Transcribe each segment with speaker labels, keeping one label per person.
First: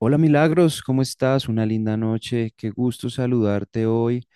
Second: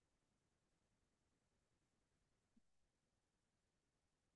Speaker 1: Hola Milagros, ¿cómo estás? Una linda noche, qué gusto saludarte hoy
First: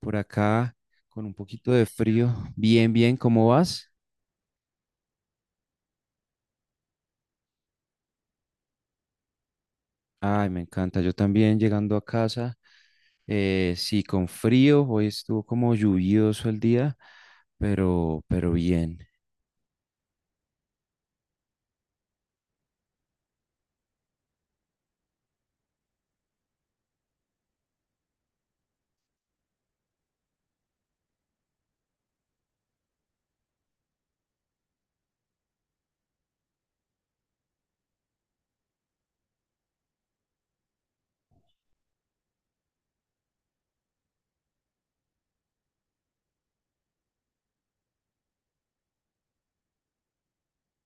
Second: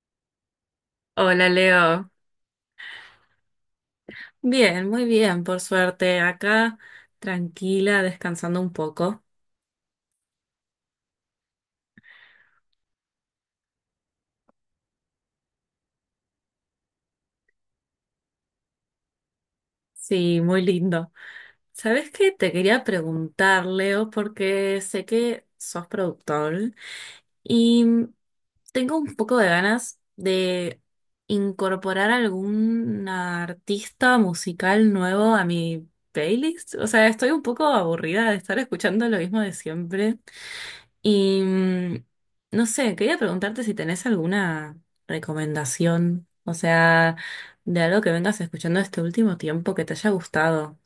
Speaker 1: por acá con un
Speaker 2: Hola
Speaker 1: poquito de
Speaker 2: Leo.
Speaker 1: frío. Bien, bien, ¿cómo vas?
Speaker 2: Bien, muy bien, por suerte. Acá tranquila, descansando un poco.
Speaker 1: Ay, me encanta, yo también llegando a casa, sí, con frío, hoy estuvo como lluvioso el día, pero bien.
Speaker 2: Sí, muy lindo. ¿Sabes qué? Te quería preguntar, Leo, porque sé que sos productor y tengo un poco de ganas de incorporar algún artista musical nuevo a mi playlist. O sea, estoy un poco aburrida de estar escuchando lo mismo de siempre. Y no sé, quería preguntarte si tenés alguna recomendación, o sea, de algo que vengas escuchando este último tiempo que te haya gustado.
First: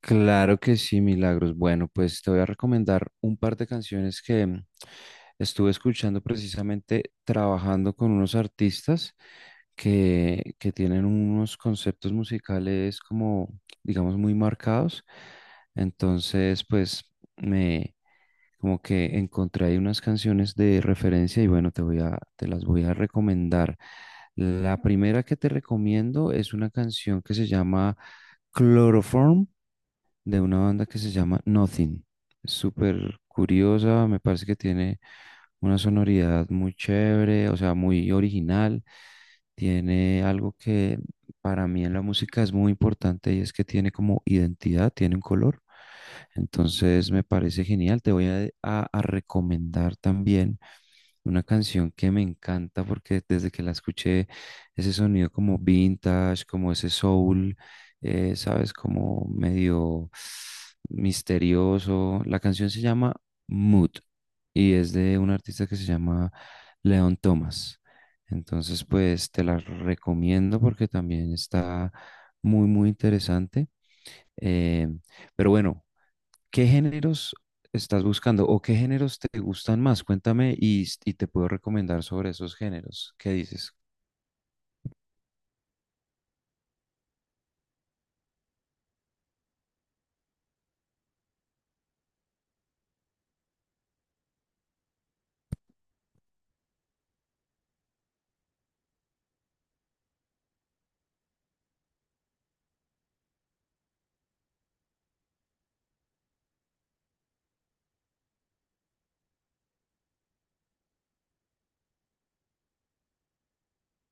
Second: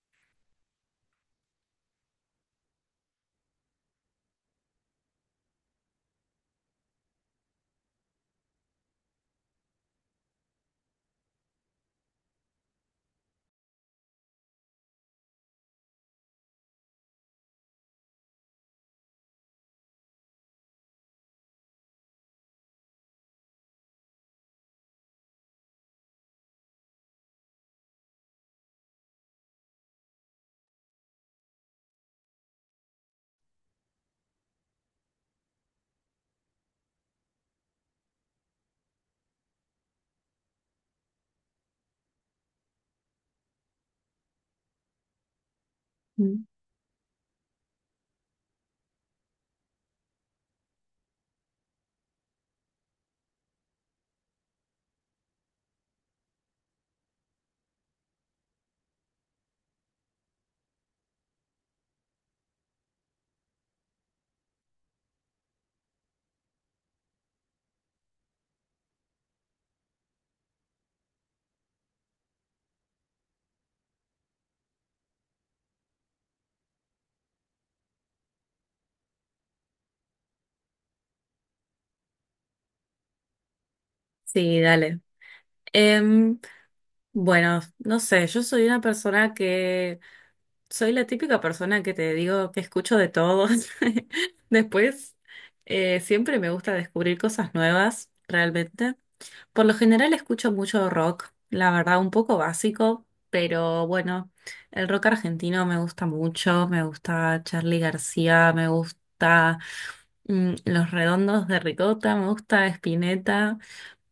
Speaker 1: Claro que sí, Milagros. Bueno, pues te voy a recomendar un par de canciones que estuve escuchando precisamente trabajando con unos artistas que tienen unos conceptos musicales como, digamos, muy marcados. Entonces, pues me como que encontré ahí unas canciones de referencia y bueno, te las voy a recomendar. La primera que te recomiendo es una canción que se llama Chloroform, de una banda que se llama Nothing. Es súper curiosa, me parece que tiene una sonoridad muy chévere, o sea, muy original. Tiene algo que para mí en la música es muy importante, y es que tiene como identidad, tiene un color.
Speaker 2: Mm.
Speaker 1: Entonces me parece genial. Te voy a recomendar también una canción que me encanta porque desde que la escuché, ese sonido como vintage, como ese soul, sabes, como medio misterioso. La canción se llama Mood y es de un artista que se llama Leon Thomas. Entonces, pues te la recomiendo porque también está muy interesante. Eh, pero bueno. ¿Qué géneros estás buscando o qué géneros te gustan más? Cuéntame y te puedo recomendar sobre esos géneros. ¿Qué dices?
Speaker 2: Sí, dale. Em, bueno, no sé, yo soy una persona soy la típica persona que te digo que escucho de todos. Después, siempre me gusta descubrir cosas nuevas, realmente. Por lo general escucho mucho rock, la verdad, un poco básico, pero bueno, el rock argentino me gusta mucho, me gusta Charly García, me gusta Los Redondos de Ricota, me gusta Spinetta,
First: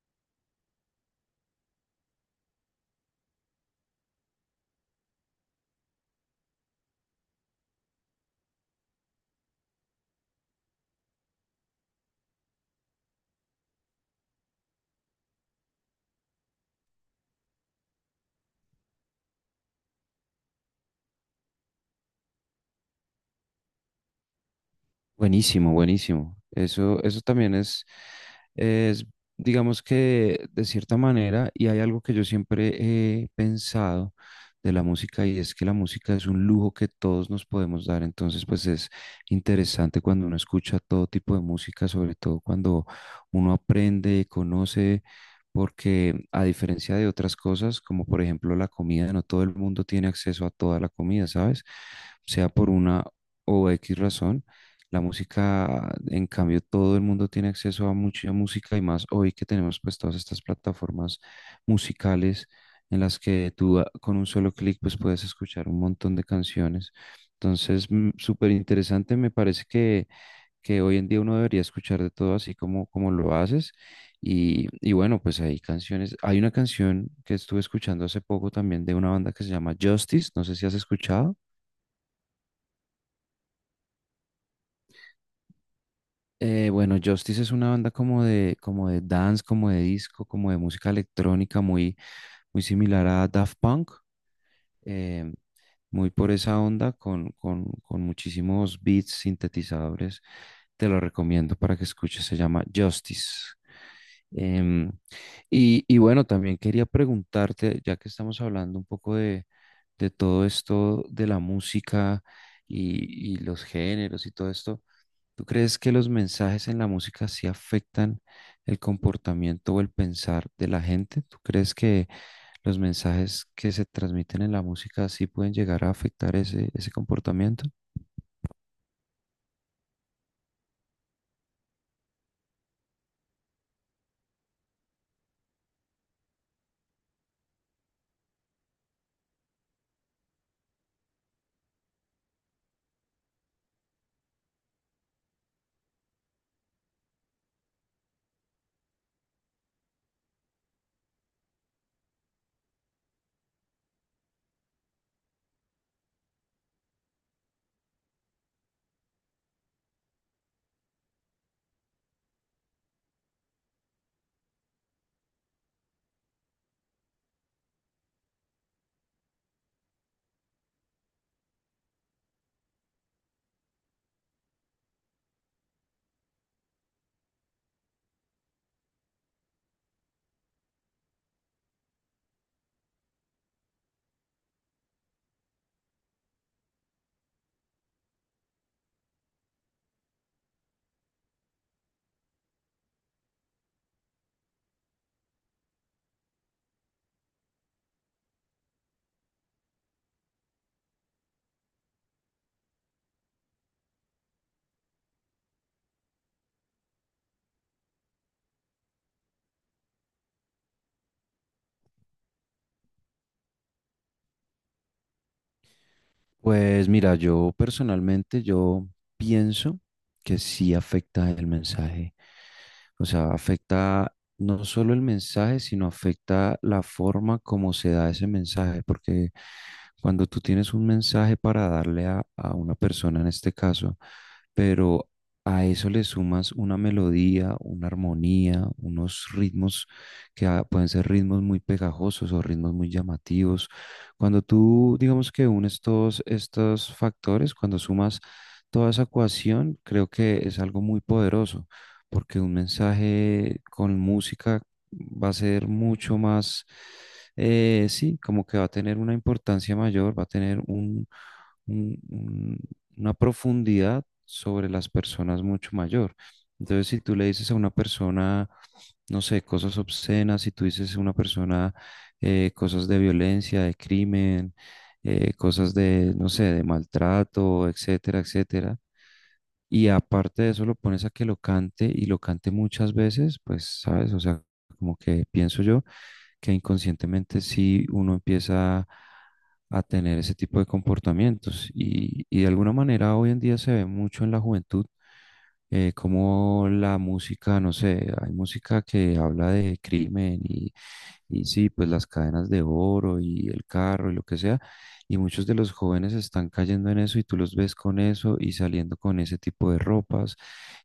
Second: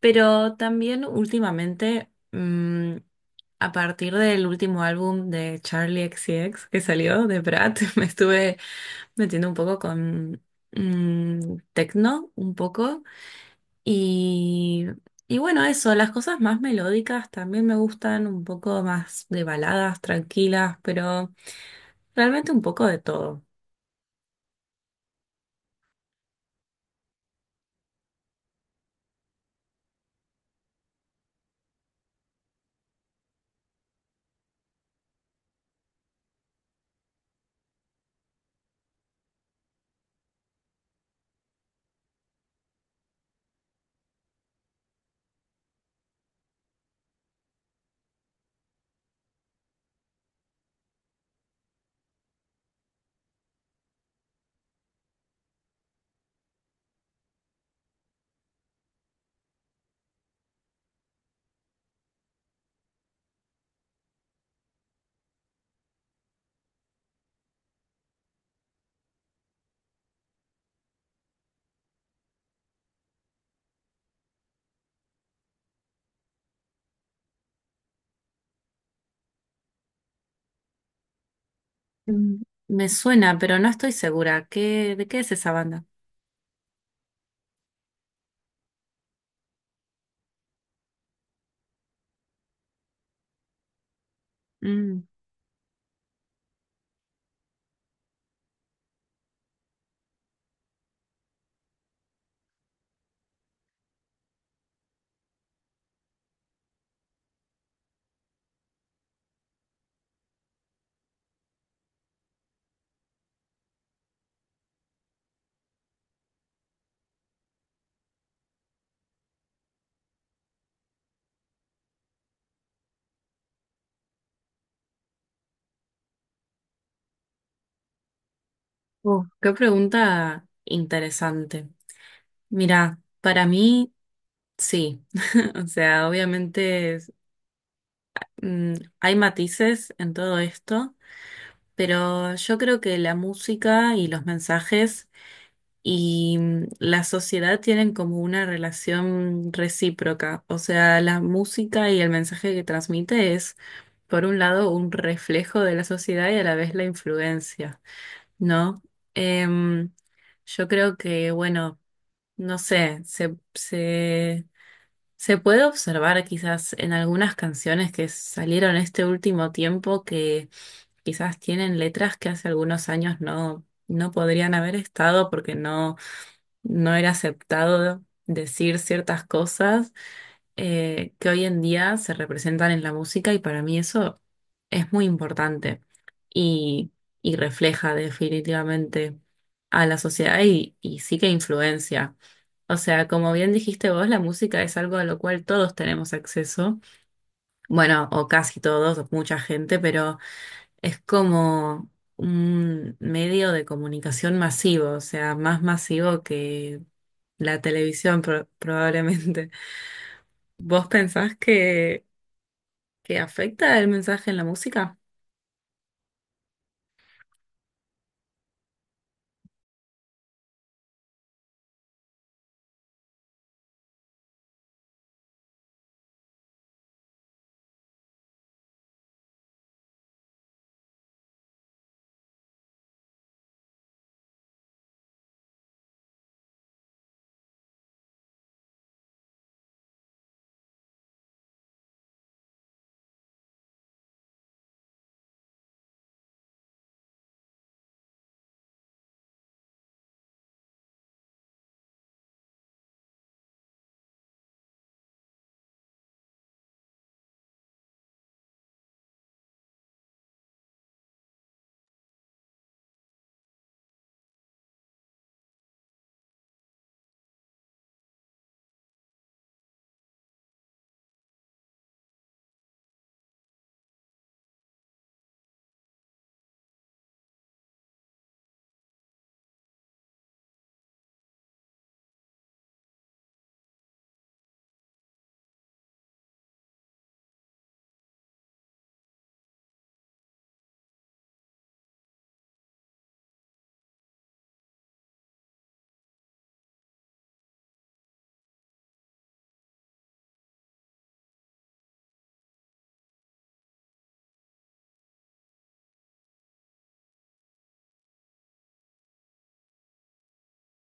Speaker 2: pero también últimamente, a partir del último álbum de Charlie XCX que salió, de Brat, me estuve metiendo un poco con techno, un poco. Y, y bueno, eso, las cosas más melódicas también me gustan, un poco más de baladas, tranquilas, pero realmente un poco de todo.
Speaker 1: Buenísimo, buenísimo. Eso también es, digamos, que de cierta manera, y hay algo que yo siempre he pensado de la música, y es que la música es un lujo que todos nos podemos dar. Entonces, pues es interesante cuando uno escucha todo tipo de música, sobre todo cuando uno aprende, conoce, porque a diferencia de otras cosas, como por ejemplo la comida, no todo el mundo tiene acceso a toda la comida, ¿sabes? Sea por una o X razón. La música, en cambio, todo el mundo tiene acceso a mucha música, y más hoy que tenemos pues todas estas plataformas musicales en las que tú con un solo clic pues puedes escuchar un montón de canciones. Entonces, mm, súper interesante, me parece que hoy en día uno debería escuchar de todo, así como, como lo haces. Y bueno, pues hay canciones, hay una canción que estuve escuchando hace poco también de una banda que se llama Justice, no sé si has escuchado.
Speaker 2: Mm, me suena, pero no estoy segura. ¿Qué, de qué es esa banda?
Speaker 1: Bueno, Justice es una banda como de dance, como de disco, como de música electrónica, muy similar a Daft Punk,
Speaker 2: Mm,
Speaker 1: eh, muy por esa onda, con muchísimos beats, sintetizadores. Te lo recomiendo para que escuches, se llama Justice. Em, y bueno, también quería preguntarte, ya que estamos hablando un poco de todo esto de la música y los géneros y todo esto. ¿Tú crees que los mensajes en la música sí afectan el comportamiento o el pensar de la gente? ¿Tú crees que los mensajes que se transmiten en la música sí pueden llegar a afectar ese, ese comportamiento?
Speaker 2: ¡Qué pregunta interesante! Mira, para mí, sí. O sea, obviamente mm, hay matices en todo esto, pero yo creo que la música y los mensajes y la sociedad tienen como una relación recíproca. O sea, la música y el mensaje que transmite es, por un lado, un reflejo de la sociedad y a la vez la influencia, ¿no? Em, yo creo que, bueno, no sé, se puede observar quizás en algunas canciones que salieron este último tiempo que quizás tienen letras que hace algunos años no podrían haber estado porque no era aceptado decir ciertas cosas que hoy en día se representan en la música y para mí eso es muy importante y, y refleja definitivamente a la sociedad y sí que influencia. O sea, como bien dijiste vos, la música es algo a lo cual todos tenemos acceso, bueno, o casi todos, o mucha gente, pero... Es como un medio de comunicación masivo, o sea, más masivo que la probablemente. ¿Vos que afecta el mensaje en la música?
Speaker 1: Pues mira, yo personalmente yo pienso que sí afecta el mensaje. O sea, afecta no solo el mensaje, sino afecta la forma como se da ese mensaje, porque cuando tú tienes un mensaje para darle a una persona en este caso, pero a eso le sumas una melodía, una armonía, unos ritmos que pueden ser ritmos muy pegajosos o ritmos muy llamativos. Cuando tú, digamos, que unes todos estos factores, cuando sumas toda esa ecuación, creo que es algo muy poderoso, porque un mensaje con música va a ser mucho más, sí, como que va a tener una importancia mayor, va a tener un, una profundidad sobre las personas mucho mayor. Entonces, si tú le dices a una persona, no sé, cosas obscenas, si tú dices a una persona cosas de violencia, de crimen, cosas de, no sé, de maltrato, etcétera, etcétera. Y aparte de eso lo pones a que lo cante y lo cante muchas veces, pues, ¿sabes? O sea, como que pienso yo que inconscientemente sí uno empieza a tener ese tipo de comportamientos. Y de alguna manera hoy en día se ve mucho en la juventud, como la música, no sé, hay música que habla de crimen y sí, pues las cadenas de oro y el carro y lo que sea. Y muchos de los jóvenes están cayendo en eso, y tú los ves con eso y saliendo con ese tipo de ropas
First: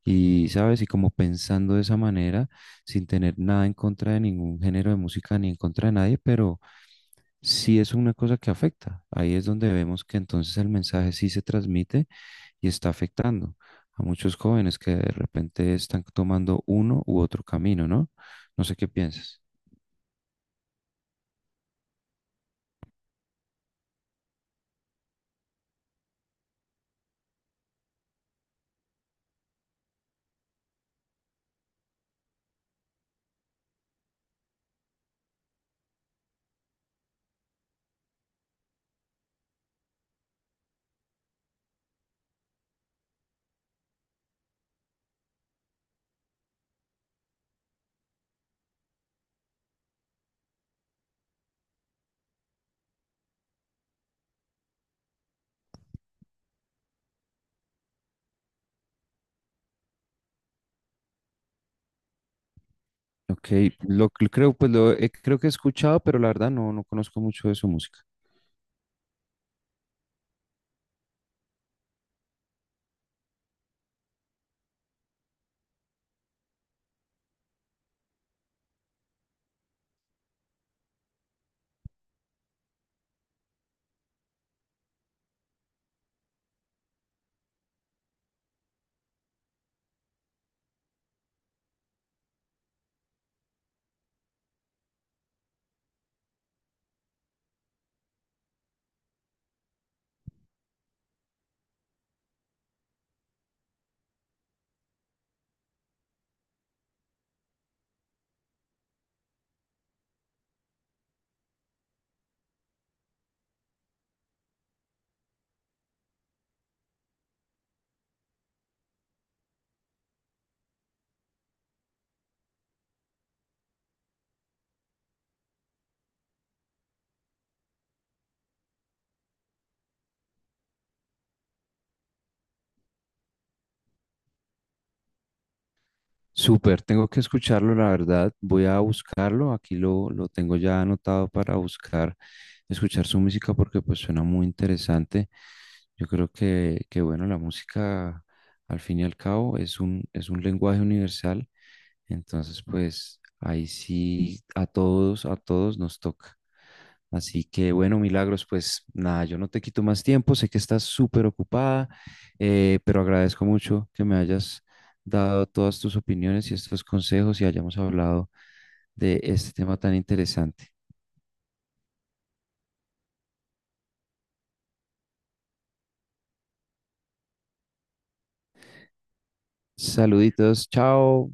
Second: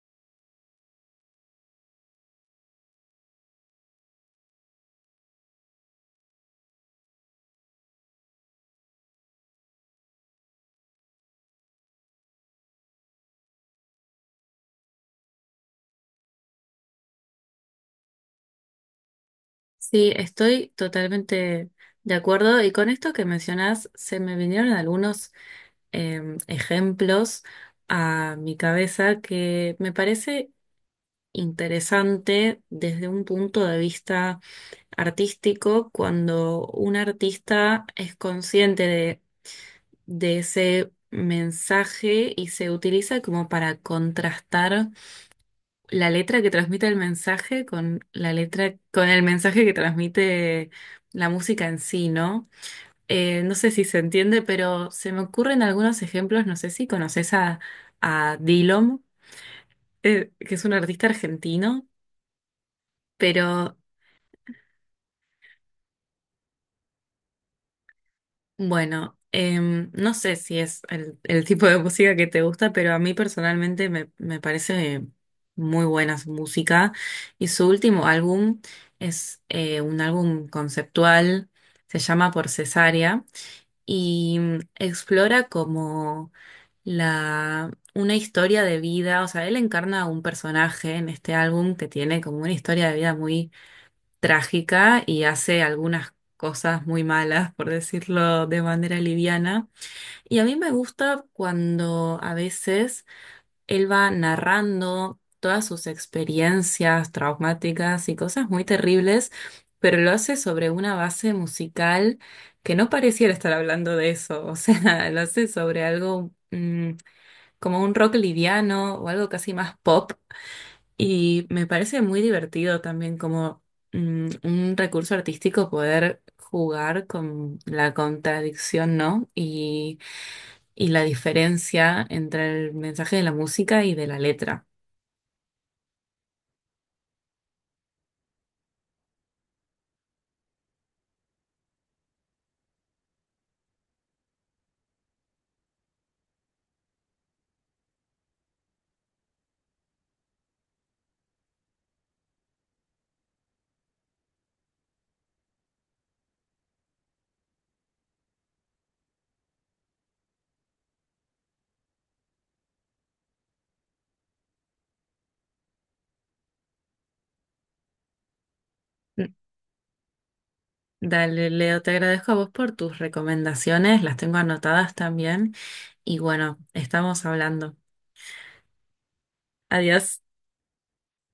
Speaker 1: y, ¿sabes? Y como pensando de esa manera, sin tener nada en contra de ningún género de música ni en contra de nadie, pero sí es una cosa que afecta. Ahí es donde vemos que entonces el mensaje sí se transmite y está afectando a muchos jóvenes que de repente están tomando uno u otro camino, ¿no? No sé qué piensas.
Speaker 2: Sí, estoy totalmente de acuerdo y con esto que mencionás se me vinieron algunos ejemplos a mi cabeza que me parece interesante desde un punto de vista artístico cuando un artista es consciente de ese mensaje y se utiliza como para contrastar la letra que transmite el mensaje con la letra, con el mensaje que transmite la música en sí, ¿no? No sé si se entiende, pero se me ocurren algunos ejemplos, no sé si conoces a Dilom, que es un artista argentino,
Speaker 1: Ok,
Speaker 2: pero
Speaker 1: lo, que creo, pues lo, he- creo que he escuchado, pero la verdad no, no conozco mucho de su música.
Speaker 2: bueno, no sé si es el tipo de música que te gusta, pero a mí personalmente me parece muy buena su música. Y su último álbum es un álbum conceptual, se llama Por Cesárea, y explora como una historia de vida, o sea, él encarna a un personaje en este álbum que tiene como una historia de vida trágica y hace algunas cosas muy malas, por decirlo de manera liviana. Y a mí me gusta cuando a veces él va narrando todas sus experiencias traumáticas y cosas muy terribles, pero lo hace sobre una base musical que no pareciera estar hablando de eso, o sea, lo hace sobre algo como un rock liviano o algo casi más pop y me parece muy divertido también como un recurso artístico poder jugar con la contradicción, ¿no? Y la diferencia entre el mensaje de la música y de la letra.
Speaker 1: Súper, tengo que escucharlo, la verdad. Voy a buscarlo. Aquí lo tengo ya anotado para buscar, escuchar su música porque pues suena muy interesante. Yo creo que bueno, la música al fin y al cabo es un lenguaje universal. Entonces, pues ahí sí a todos nos toca. Así que bueno, Milagros, pues nada, yo no te quito más tiempo, sé que estás súper ocupada, pero agradezco mucho que me hayas dado todas tus opiniones y estos consejos y hayamos hablado de
Speaker 2: Mm,
Speaker 1: este tema tan interesante.
Speaker 2: dale, Leo, te agradezco a vos por tus recomendaciones, las tengo anotadas también. Y bueno, estamos hablando. Adiós.
Speaker 1: Saluditos, chao.